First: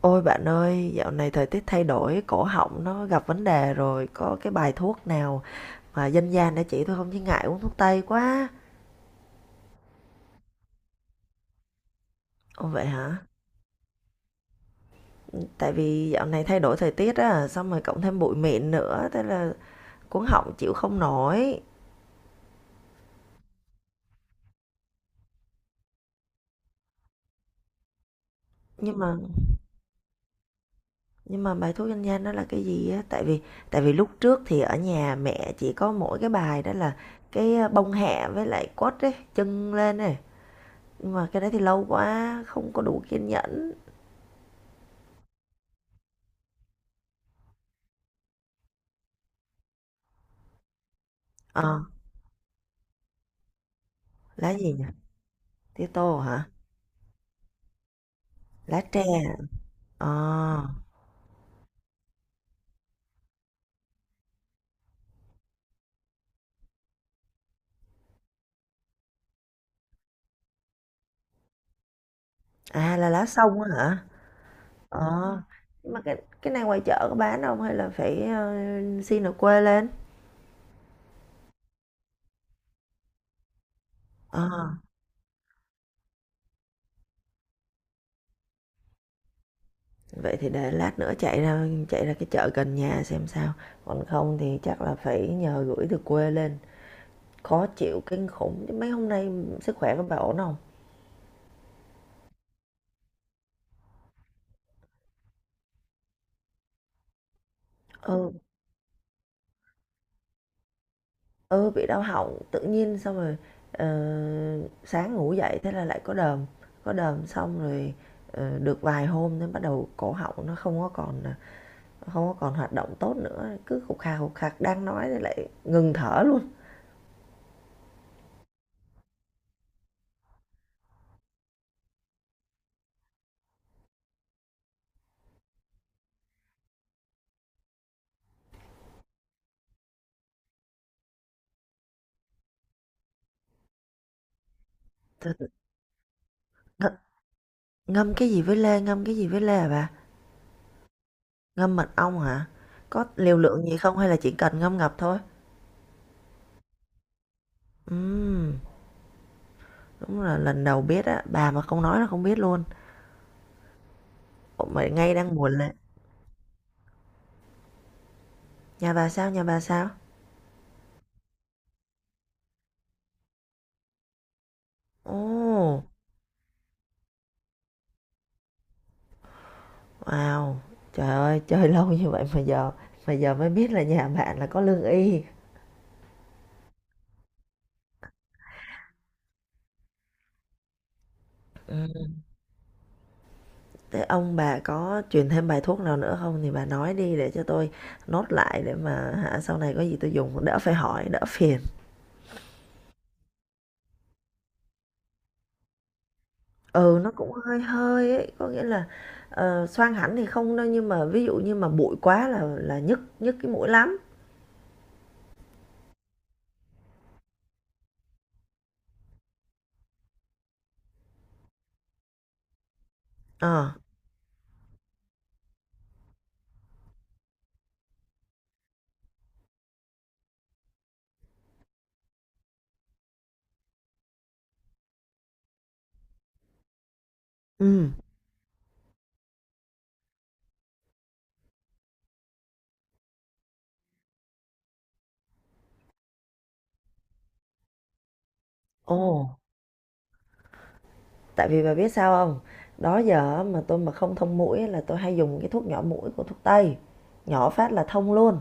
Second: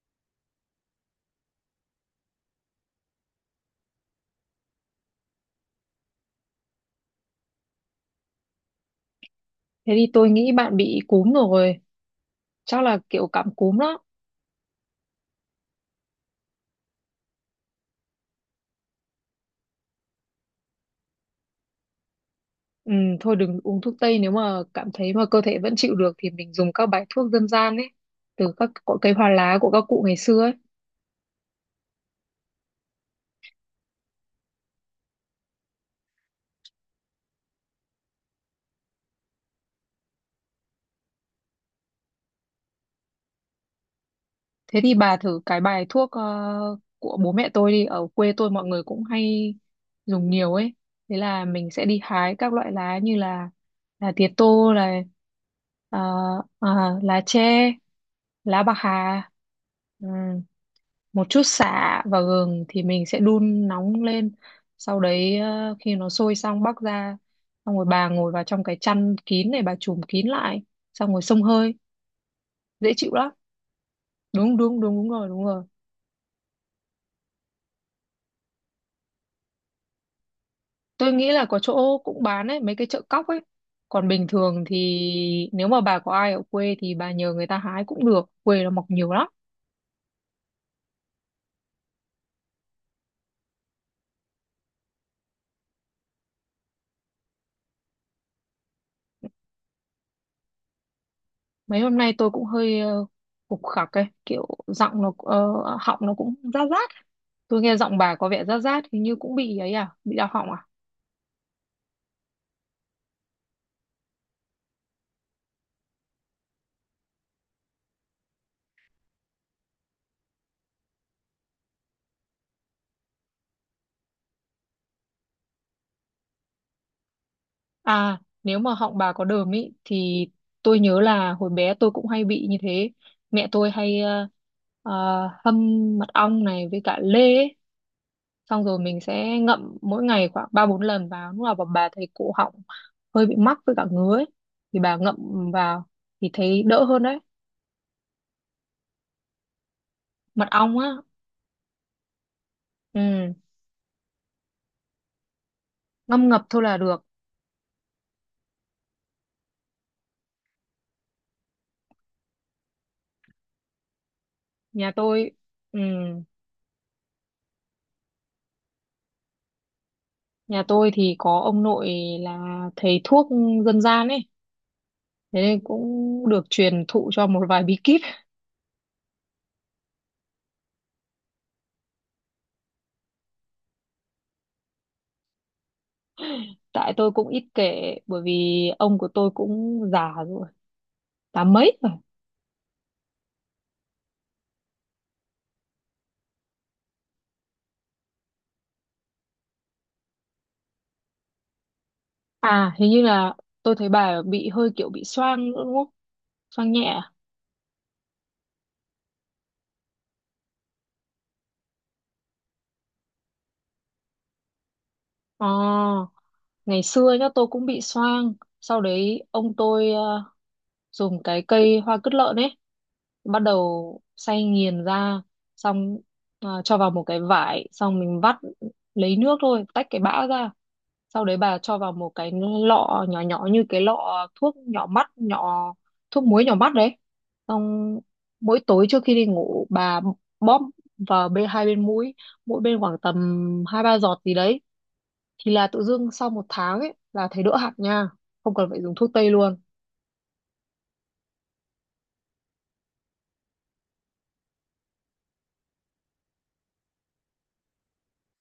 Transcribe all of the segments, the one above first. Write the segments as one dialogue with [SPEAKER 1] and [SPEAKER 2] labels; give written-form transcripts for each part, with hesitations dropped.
[SPEAKER 1] Ôi bạn ơi, dạo này thời tiết thay đổi, cổ họng nó gặp vấn đề rồi, có cái bài thuốc nào mà dân gian để chỉ tôi không chứ ngại uống thuốc tây quá.
[SPEAKER 2] Thế thì tôi nghĩ bạn bị cúm rồi,
[SPEAKER 1] Ồ
[SPEAKER 2] chắc
[SPEAKER 1] vậy
[SPEAKER 2] là kiểu
[SPEAKER 1] hả?
[SPEAKER 2] cảm cúm đó.
[SPEAKER 1] Tại vì dạo này thay đổi thời tiết á, xong rồi cộng thêm bụi mịn nữa, thế là cuống họng chịu không nổi.
[SPEAKER 2] Ừ, thôi đừng uống thuốc tây nếu mà cảm thấy mà cơ thể vẫn chịu được thì mình dùng các bài thuốc dân gian ấy, từ các cỏ
[SPEAKER 1] Nhưng
[SPEAKER 2] cây
[SPEAKER 1] mà
[SPEAKER 2] hoa lá của các cụ ngày xưa ấy.
[SPEAKER 1] nhưng mà bài thuốc dân gian đó là cái gì á? Tại vì lúc trước thì ở nhà mẹ chỉ có mỗi cái bài đó là cái bông hẹ với lại quất ấy, chân lên này. Nhưng mà cái đấy thì lâu quá, không có đủ kiên nhẫn.
[SPEAKER 2] Thế thì bà thử cái bài thuốc của bố mẹ tôi đi, ở quê tôi mọi người cũng hay dùng nhiều ấy. Thế là mình
[SPEAKER 1] Ờ,
[SPEAKER 2] sẽ đi hái các loại lá như là tía
[SPEAKER 1] lá
[SPEAKER 2] tô
[SPEAKER 1] gì nhỉ? Tía
[SPEAKER 2] ờ,
[SPEAKER 1] tô hả?
[SPEAKER 2] ờ, lá tre, lá bạc
[SPEAKER 1] Lá tre
[SPEAKER 2] hà,
[SPEAKER 1] hả?
[SPEAKER 2] ừ,
[SPEAKER 1] Ờ.
[SPEAKER 2] một chút sả và gừng thì mình sẽ đun nóng lên. Sau đấy khi nó sôi xong bắc ra, xong rồi bà ngồi vào trong cái chăn kín này bà trùm kín lại, xong rồi xông hơi, dễ
[SPEAKER 1] À là
[SPEAKER 2] chịu
[SPEAKER 1] lá
[SPEAKER 2] lắm.
[SPEAKER 1] sông á hả?
[SPEAKER 2] Đúng đúng đúng đúng rồi
[SPEAKER 1] Ờ.
[SPEAKER 2] đúng rồi.
[SPEAKER 1] Nhưng mà cái này ngoài chợ có bán không hay là phải xin ở quê lên?
[SPEAKER 2] Tôi nghĩ là có chỗ cũng bán ấy, mấy cái chợ cóc ấy. Còn bình thường
[SPEAKER 1] Ờ.
[SPEAKER 2] thì nếu mà bà có ai ở quê thì bà nhờ người ta hái cũng được. Quê nó mọc nhiều lắm.
[SPEAKER 1] Vậy thì để lát nữa chạy ra cái chợ gần nhà xem sao. Còn không thì chắc là phải nhờ gửi từ quê lên. Khó chịu kinh khủng chứ mấy hôm nay sức khỏe của bà ổn không?
[SPEAKER 2] Mấy hôm nay tôi cũng hơi khục khặc ấy, kiểu giọng nó họng nó cũng rát rát. Tôi nghe giọng bà có
[SPEAKER 1] Ừ.
[SPEAKER 2] vẻ rát rát hình như cũng bị ấy à, bị đau họng à?
[SPEAKER 1] Ừ, bị đau họng tự nhiên xong rồi, ờ, sáng ngủ dậy thế là lại có đờm xong rồi, được vài hôm thế bắt đầu cổ họng nó không có còn hoạt động tốt nữa, cứ khục khà, khục khạc đang nói thì lại ngừng thở luôn.
[SPEAKER 2] À, nếu mà họng bà có đờm ý thì tôi nhớ là hồi bé tôi cũng hay bị như thế. Mẹ tôi hay ờ, hâm mật ong này với cả lê ấy. Xong rồi mình sẽ ngậm mỗi ngày khoảng ba bốn lần vào lúc nào mà bà thấy cổ họng hơi bị mắc với cả ngứa ấy, thì bà ngậm
[SPEAKER 1] Th
[SPEAKER 2] vào thì thấy đỡ
[SPEAKER 1] th
[SPEAKER 2] hơn đấy.
[SPEAKER 1] Ngâm cái gì với lê, ngâm cái gì với lê hả bà?
[SPEAKER 2] Mật ong á.
[SPEAKER 1] Ngâm mật ong hả? Có
[SPEAKER 2] Ừ,
[SPEAKER 1] liều lượng gì không hay là chỉ cần ngâm ngập thôi?
[SPEAKER 2] ngâm ngập thôi là được.
[SPEAKER 1] Ừm, đúng là lần đầu biết á, bà mà không nói là không biết luôn. Ủa, mà
[SPEAKER 2] Nhà
[SPEAKER 1] ngay
[SPEAKER 2] tôi,
[SPEAKER 1] đang buồn lê
[SPEAKER 2] ừ,
[SPEAKER 1] nhà bà sao, nhà bà sao?
[SPEAKER 2] nhà tôi thì có ông nội là thầy thuốc dân gian ấy, thế nên cũng
[SPEAKER 1] Ồ!
[SPEAKER 2] được truyền thụ cho một vài bí kíp.
[SPEAKER 1] Wow! Trời ơi, chơi lâu như vậy mà giờ mới biết là nhà bạn là có lương y.
[SPEAKER 2] Tại tôi cũng ít kể bởi vì ông của tôi cũng già rồi, tám mấy rồi.
[SPEAKER 1] Ừm, thế ông bà có truyền thêm bài thuốc nào nữa không thì bà nói đi để cho tôi nốt lại để mà hả, sau này có gì tôi dùng đỡ phải hỏi, đỡ phiền.
[SPEAKER 2] À hình như là tôi thấy bà bị hơi kiểu bị xoang nữa đúng không, xoang nhẹ
[SPEAKER 1] Ừ, nó
[SPEAKER 2] à?
[SPEAKER 1] cũng hơi hơi ấy, có nghĩa là, xoang hẳn thì không đâu nhưng mà ví dụ như mà bụi quá là nhức nhức cái mũi lắm.
[SPEAKER 2] Ờ, ngày xưa nhá tôi cũng bị xoang. Sau đấy ông tôi dùng cái cây hoa cứt lợn ấy, bắt
[SPEAKER 1] Ờ,
[SPEAKER 2] đầu xay nghiền ra, xong cho vào một cái vải xong mình vắt lấy nước thôi tách cái bã ra, sau đấy bà cho vào một cái lọ nhỏ nhỏ như cái lọ thuốc nhỏ mắt nhỏ, thuốc muối nhỏ mắt đấy,
[SPEAKER 1] ừm.
[SPEAKER 2] xong mỗi tối trước khi đi ngủ bà bóp vào bên hai bên mũi, mỗi bên khoảng tầm hai ba giọt gì đấy, thì là tự dưng sau một tháng ấy là thấy đỡ hẳn nha, không cần phải dùng
[SPEAKER 1] Ồ!
[SPEAKER 2] thuốc tây luôn.
[SPEAKER 1] Tại vì bà biết sao không? Đó giờ mà tôi mà không thông mũi là tôi hay dùng cái thuốc nhỏ mũi của thuốc tây, nhỏ phát là thông luôn.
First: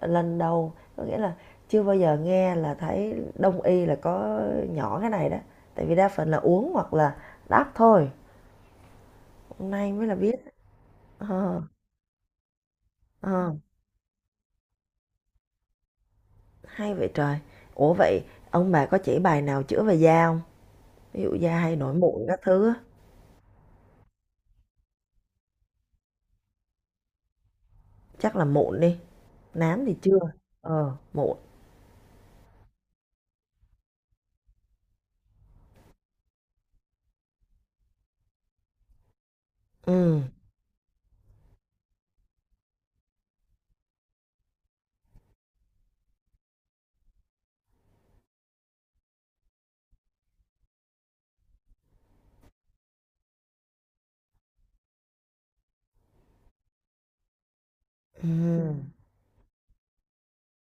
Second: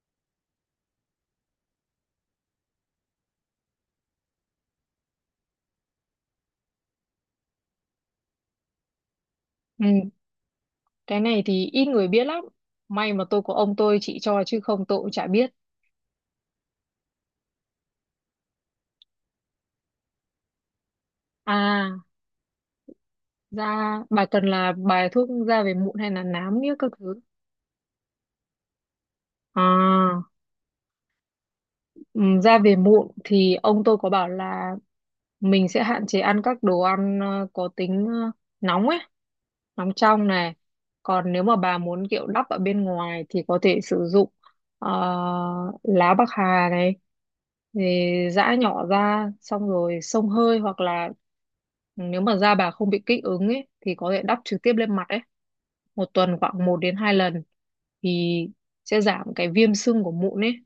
[SPEAKER 1] Lần đầu có nghĩa là chưa bao giờ nghe là thấy đông y là có nhỏ cái này đó. Tại vì đa phần là uống hoặc là đắp thôi, hôm nay mới
[SPEAKER 2] Ừ.
[SPEAKER 1] là biết.
[SPEAKER 2] Cái này
[SPEAKER 1] ờ,
[SPEAKER 2] thì ít người biết lắm, may mà tôi
[SPEAKER 1] ờ,
[SPEAKER 2] có ông tôi chỉ cho chứ không tôi cũng chả biết.
[SPEAKER 1] hay vậy trời. Ủa, vậy ông bà có chỉ bài nào chữa về da không? Ví dụ da hay nổi
[SPEAKER 2] À,
[SPEAKER 1] mụn các thứ á,
[SPEAKER 2] da bà cần là bài thuốc da về mụn hay là nám nghĩa các thứ?
[SPEAKER 1] chắc là mụn đi, nám thì chưa,
[SPEAKER 2] À.
[SPEAKER 1] mụn.
[SPEAKER 2] Ừ, ra về muộn thì ông tôi có bảo là mình sẽ hạn chế ăn các đồ ăn có tính nóng ấy, nóng
[SPEAKER 1] Ừm,
[SPEAKER 2] trong này. Còn nếu mà bà muốn kiểu đắp ở bên ngoài thì có thể sử dụng ờ, lá bạc hà này, thì giã nhỏ ra xong rồi xông hơi hoặc là nếu mà da bà không bị kích ứng ấy thì có thể đắp trực tiếp lên mặt ấy, một tuần khoảng một đến 2 lần thì
[SPEAKER 1] ừm.
[SPEAKER 2] sẽ giảm cái viêm sưng của mụn ấy.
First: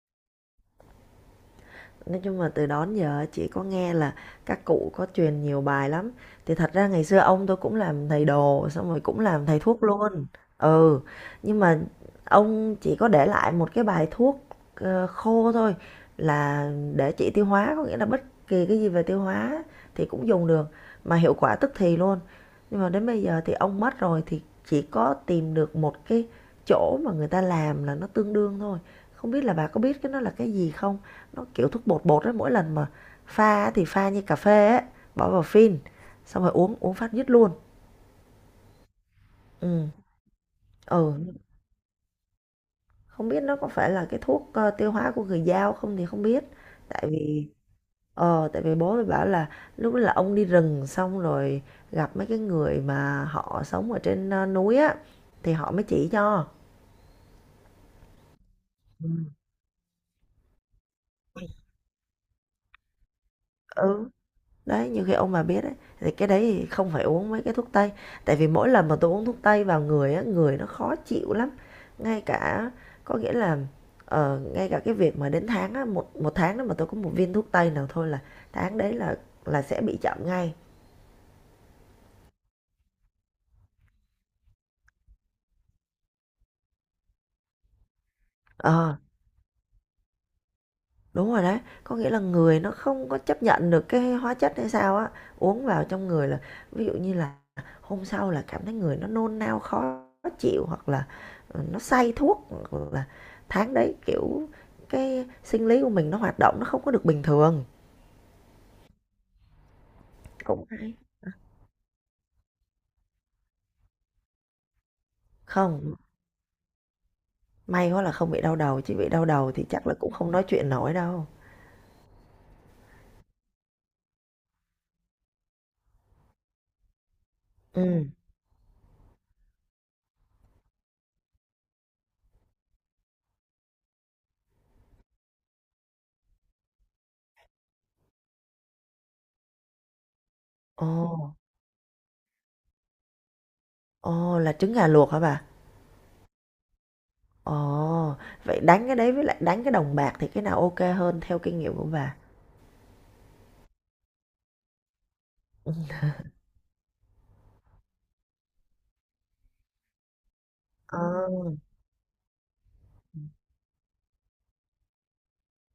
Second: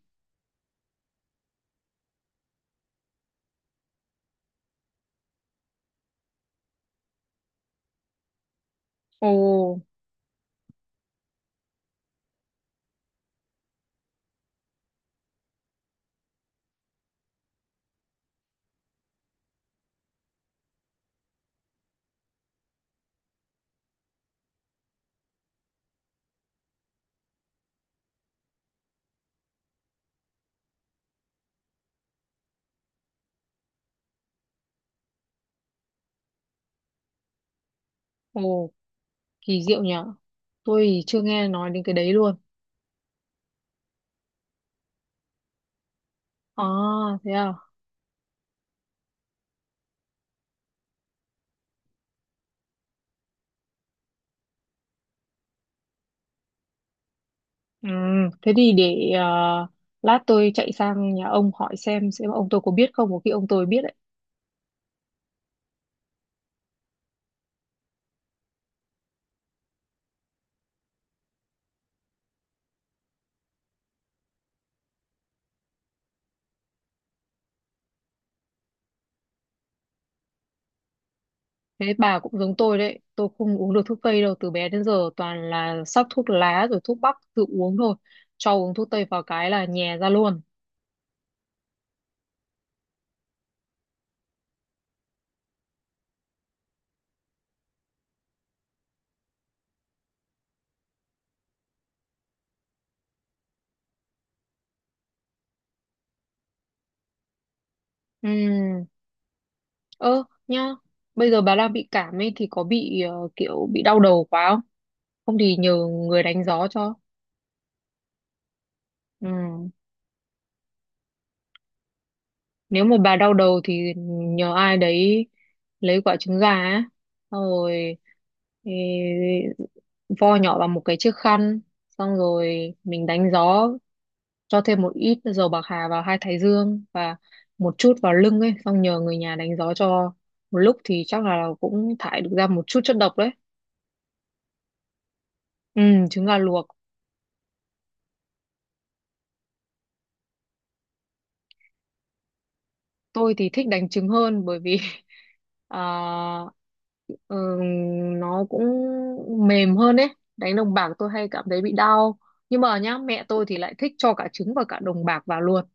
[SPEAKER 1] Nói chung là từ đó đến giờ chị có nghe là các cụ có truyền nhiều bài lắm. Thì thật ra ngày xưa ông tôi cũng làm thầy đồ, xong rồi cũng
[SPEAKER 2] Ồ,
[SPEAKER 1] làm thầy thuốc luôn. Ừ, nhưng mà ông chỉ có để lại một cái bài thuốc khô thôi là để trị tiêu hóa, có nghĩa là bất kỳ cái gì về tiêu hóa thì cũng dùng được mà hiệu quả tức thì luôn. Nhưng mà đến bây giờ thì ông mất rồi thì chỉ có tìm được một cái chỗ mà người ta làm là nó tương đương thôi. Không biết là bà có biết cái nó là cái gì không? Nó kiểu thuốc bột bột ấy, mỗi lần mà pha thì pha như cà phê ấy, bỏ vào phin, xong rồi uống uống phát dứt luôn.
[SPEAKER 2] ồ. Kỳ diệu
[SPEAKER 1] Ừ,
[SPEAKER 2] nhở. Tôi thì
[SPEAKER 1] ừ,
[SPEAKER 2] chưa nghe nói đến cái đấy luôn.
[SPEAKER 1] không biết nó có phải là cái thuốc, tiêu hóa của người Dao không thì không biết,
[SPEAKER 2] À,
[SPEAKER 1] tại
[SPEAKER 2] thế
[SPEAKER 1] vì
[SPEAKER 2] à?
[SPEAKER 1] tại vì bố mới bảo là lúc đó là ông đi rừng xong rồi gặp mấy cái người mà họ sống ở trên, núi á, thì họ mới chỉ cho.
[SPEAKER 2] Ừ, thế thì để lát tôi chạy sang nhà ông hỏi xem ông tôi có biết không, có khi ông tôi biết đấy.
[SPEAKER 1] Ừ. Đấy, như khi ông bà biết ấy, thì cái đấy thì không phải uống mấy cái thuốc tây. Tại vì mỗi lần mà tôi uống thuốc tây vào người á, người nó khó chịu lắm. Ngay cả có nghĩa là ngay cả cái việc mà đến tháng á, một một tháng đó mà tôi có một viên thuốc tây nào thôi là tháng đấy là sẽ bị chậm ngay.
[SPEAKER 2] Thế bà cũng giống tôi đấy, tôi không uống được thuốc tây đâu, từ bé đến giờ toàn là sắc thuốc lá rồi thuốc bắc tự uống thôi. Cho uống thuốc
[SPEAKER 1] Ờ.
[SPEAKER 2] tây vào cái là nhè ra luôn.
[SPEAKER 1] Đúng rồi đấy, có nghĩa là người nó không có chấp nhận được cái hóa chất hay sao á, uống vào trong người là ví dụ như là hôm sau là cảm thấy người nó nôn nao khó chịu hoặc là nó say thuốc hoặc là tháng đấy kiểu cái sinh lý của mình nó hoạt động nó không có được bình thường.
[SPEAKER 2] Ừ, ơ
[SPEAKER 1] Cũng
[SPEAKER 2] nhá,
[SPEAKER 1] hay.
[SPEAKER 2] bây giờ bà đang bị cảm ấy thì có bị kiểu bị đau đầu quá không? Không thì nhờ
[SPEAKER 1] Không,
[SPEAKER 2] người đánh gió cho.
[SPEAKER 1] may quá là không bị đau đầu chứ bị đau
[SPEAKER 2] Ừ.
[SPEAKER 1] đầu thì chắc là cũng không nói chuyện nổi đâu.
[SPEAKER 2] Nếu mà bà đau đầu thì nhờ ai đấy lấy quả trứng gà á, xong rồi
[SPEAKER 1] Ừ.
[SPEAKER 2] ê, vo nhỏ vào một cái chiếc khăn, xong rồi mình đánh gió, cho thêm một ít dầu bạc hà vào hai thái dương và một chút vào lưng ấy, xong nhờ người nhà đánh gió cho một lúc
[SPEAKER 1] Ồ,
[SPEAKER 2] thì chắc là cũng thải được ra một chút chất độc đấy.
[SPEAKER 1] ồ là trứng gà luộc hả bà?
[SPEAKER 2] Ừ, trứng gà luộc.
[SPEAKER 1] Ồ, vậy đánh cái đấy với lại đánh cái đồng bạc thì cái nào ok hơn theo kinh nghiệm của bà?
[SPEAKER 2] Tôi thì thích đánh trứng hơn bởi vì
[SPEAKER 1] Ừ.
[SPEAKER 2] à, ờ, nó cũng mềm hơn ấy, đánh đồng bạc
[SPEAKER 1] À.
[SPEAKER 2] tôi hay cảm thấy bị đau. Nhưng mà nhá
[SPEAKER 1] Ừ.
[SPEAKER 2] mẹ tôi thì lại thích cho cả trứng và cả đồng bạc vào luôn,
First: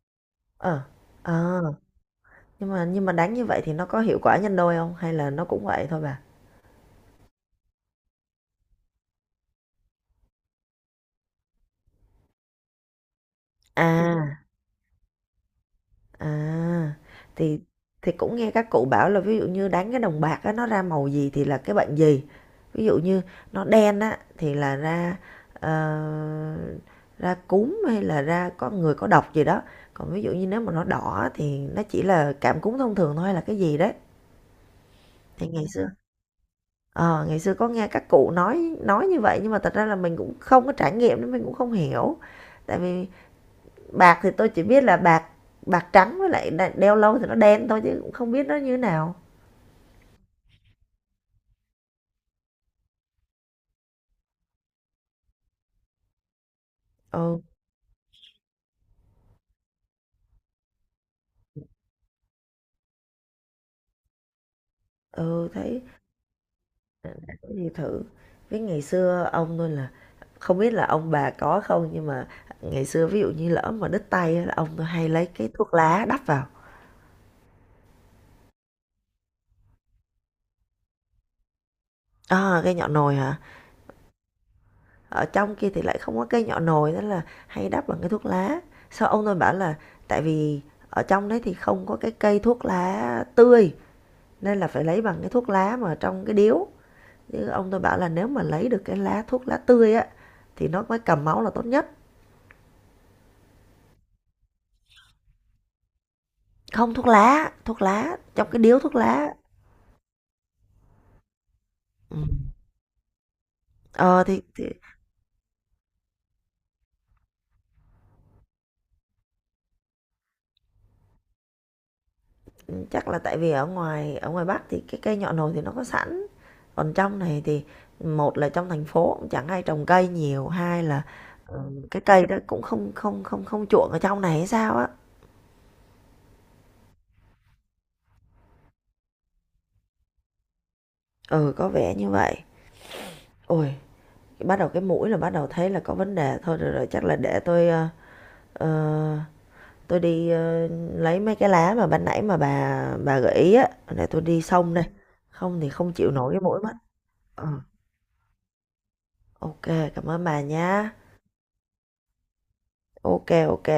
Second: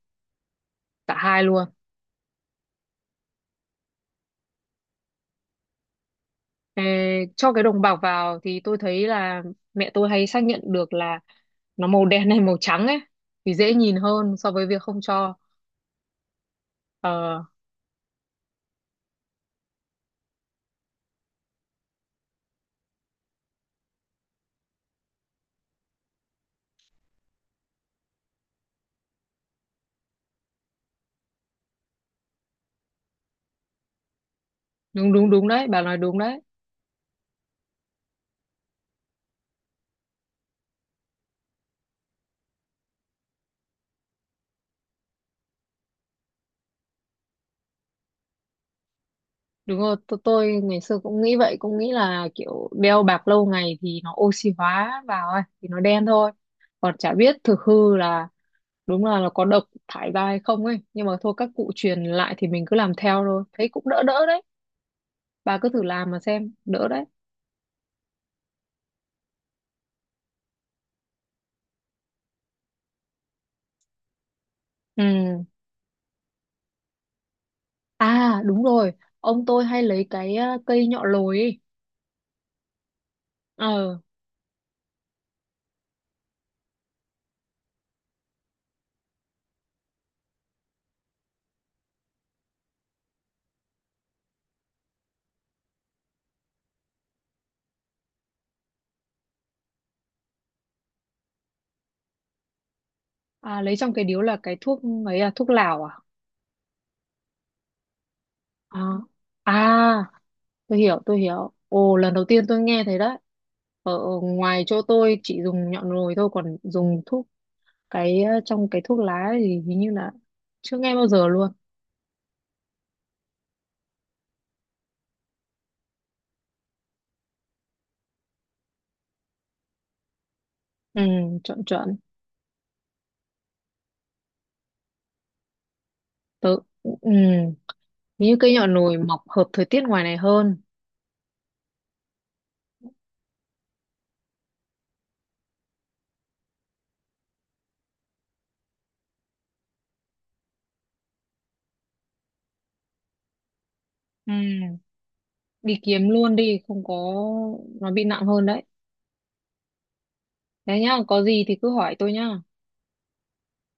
[SPEAKER 1] Ờ,
[SPEAKER 2] cả hai
[SPEAKER 1] ờ.
[SPEAKER 2] luôn.
[SPEAKER 1] Nhưng mà đánh như vậy thì nó có hiệu quả nhân đôi không hay là nó cũng vậy thôi bà?
[SPEAKER 2] Ê, cho cái đồng bạc vào thì tôi thấy là mẹ tôi hay xác nhận được là nó màu đen hay màu trắng ấy thì dễ nhìn hơn
[SPEAKER 1] À,
[SPEAKER 2] so với việc không cho.
[SPEAKER 1] à
[SPEAKER 2] Ờ
[SPEAKER 1] thì thì cũng nghe các cụ bảo là ví dụ như đánh cái đồng bạc á nó ra màu gì thì là cái bệnh gì. Ví dụ như nó đen á thì là ờ, ra cúm hay là ra có người có độc gì đó. Còn ví dụ như nếu mà nó đỏ á, thì nó chỉ là cảm cúm thông thường thôi hay là cái gì đấy.
[SPEAKER 2] đúng đúng đúng
[SPEAKER 1] Thì ngày
[SPEAKER 2] đấy bà
[SPEAKER 1] xưa
[SPEAKER 2] nói đúng đấy.
[SPEAKER 1] Ờ, ngày xưa có nghe các cụ nói như vậy nhưng mà thật ra là mình cũng không có trải nghiệm nên mình cũng không hiểu. Tại vì bạc thì tôi chỉ biết là bạc bạc trắng với lại đeo lâu thì nó đen thôi chứ cũng không biết nó như thế nào.
[SPEAKER 2] Đúng rồi, tôi ngày xưa cũng nghĩ vậy, cũng nghĩ là kiểu đeo bạc lâu ngày thì nó oxy hóa vào ấy thì nó đen thôi, còn chả biết
[SPEAKER 1] Ừ,
[SPEAKER 2] thực hư là đúng là nó có độc thải ra hay không ấy, nhưng mà thôi các cụ truyền lại thì mình cứ làm theo thôi thấy cũng đỡ đỡ đấy.
[SPEAKER 1] ừ,
[SPEAKER 2] Bà cứ
[SPEAKER 1] thấy
[SPEAKER 2] thử làm mà xem đỡ đấy.
[SPEAKER 1] đã có gì thử. Với ngày xưa ông tôi là không biết là ông bà có không nhưng mà ngày xưa ví dụ như lỡ mà đứt tay á là ông tôi hay lấy
[SPEAKER 2] Ừ.
[SPEAKER 1] cái thuốc lá đắp vào.
[SPEAKER 2] À đúng rồi, ông tôi hay lấy cái cây nhọ lồi ấy.
[SPEAKER 1] À, cái nhọn nồi hả?
[SPEAKER 2] Ờ.
[SPEAKER 1] Ở trong kia thì lại không có cây nhỏ nồi nên là hay đắp bằng cái thuốc lá. Sau ông tôi bảo là tại vì ở trong đấy thì không có cái cây thuốc lá tươi nên là phải lấy bằng cái thuốc lá mà trong cái điếu, chứ ông tôi bảo là nếu mà lấy được cái lá thuốc lá tươi á thì nó mới cầm máu là tốt nhất.
[SPEAKER 2] À, lấy trong cái điếu là cái thuốc ấy à, thuốc lào à?
[SPEAKER 1] Không, thuốc lá, thuốc lá trong cái điếu
[SPEAKER 2] À,
[SPEAKER 1] thuốc lá.
[SPEAKER 2] à, tôi hiểu tôi hiểu, ồ lần
[SPEAKER 1] Ừ.
[SPEAKER 2] đầu tiên tôi nghe thấy đấy. Ở ở
[SPEAKER 1] ờ thì,
[SPEAKER 2] ngoài
[SPEAKER 1] thì
[SPEAKER 2] chỗ tôi chỉ dùng nhọ rồi thôi, còn dùng thuốc cái trong cái thuốc lá thì hình như là chưa nghe bao giờ luôn.
[SPEAKER 1] chắc là tại vì ở ngoài Bắc thì cái cây nhọ nồi thì nó có sẵn. Còn trong này thì một là trong thành phố cũng chẳng ai trồng cây nhiều, hai
[SPEAKER 2] Ừ,
[SPEAKER 1] là,
[SPEAKER 2] chuẩn chuẩn.
[SPEAKER 1] cái cây đó cũng không không không không chuộng ở trong này hay sao á.
[SPEAKER 2] Tớ, ừ, như cây nhỏ nổi mọc hợp thời tiết ngoài này hơn.
[SPEAKER 1] Ừ, có vẻ như vậy. Ôi, bắt đầu cái mũi là bắt đầu thấy là có vấn đề thôi, rồi rồi chắc là để ờ, tôi đi, lấy mấy cái lá mà ban nãy mà bà gợi ý á, để tôi
[SPEAKER 2] Ừ.
[SPEAKER 1] đi xông đây, không thì
[SPEAKER 2] Đi
[SPEAKER 1] không
[SPEAKER 2] kiếm
[SPEAKER 1] chịu nổi
[SPEAKER 2] luôn
[SPEAKER 1] cái
[SPEAKER 2] đi,
[SPEAKER 1] mũi mất.
[SPEAKER 2] không có
[SPEAKER 1] Ờ,
[SPEAKER 2] nó bị nặng hơn đấy.
[SPEAKER 1] ô cảm ơn bà
[SPEAKER 2] Thế
[SPEAKER 1] nhá.
[SPEAKER 2] nhá, có gì thì cứ hỏi tôi nhá.
[SPEAKER 1] Ok ok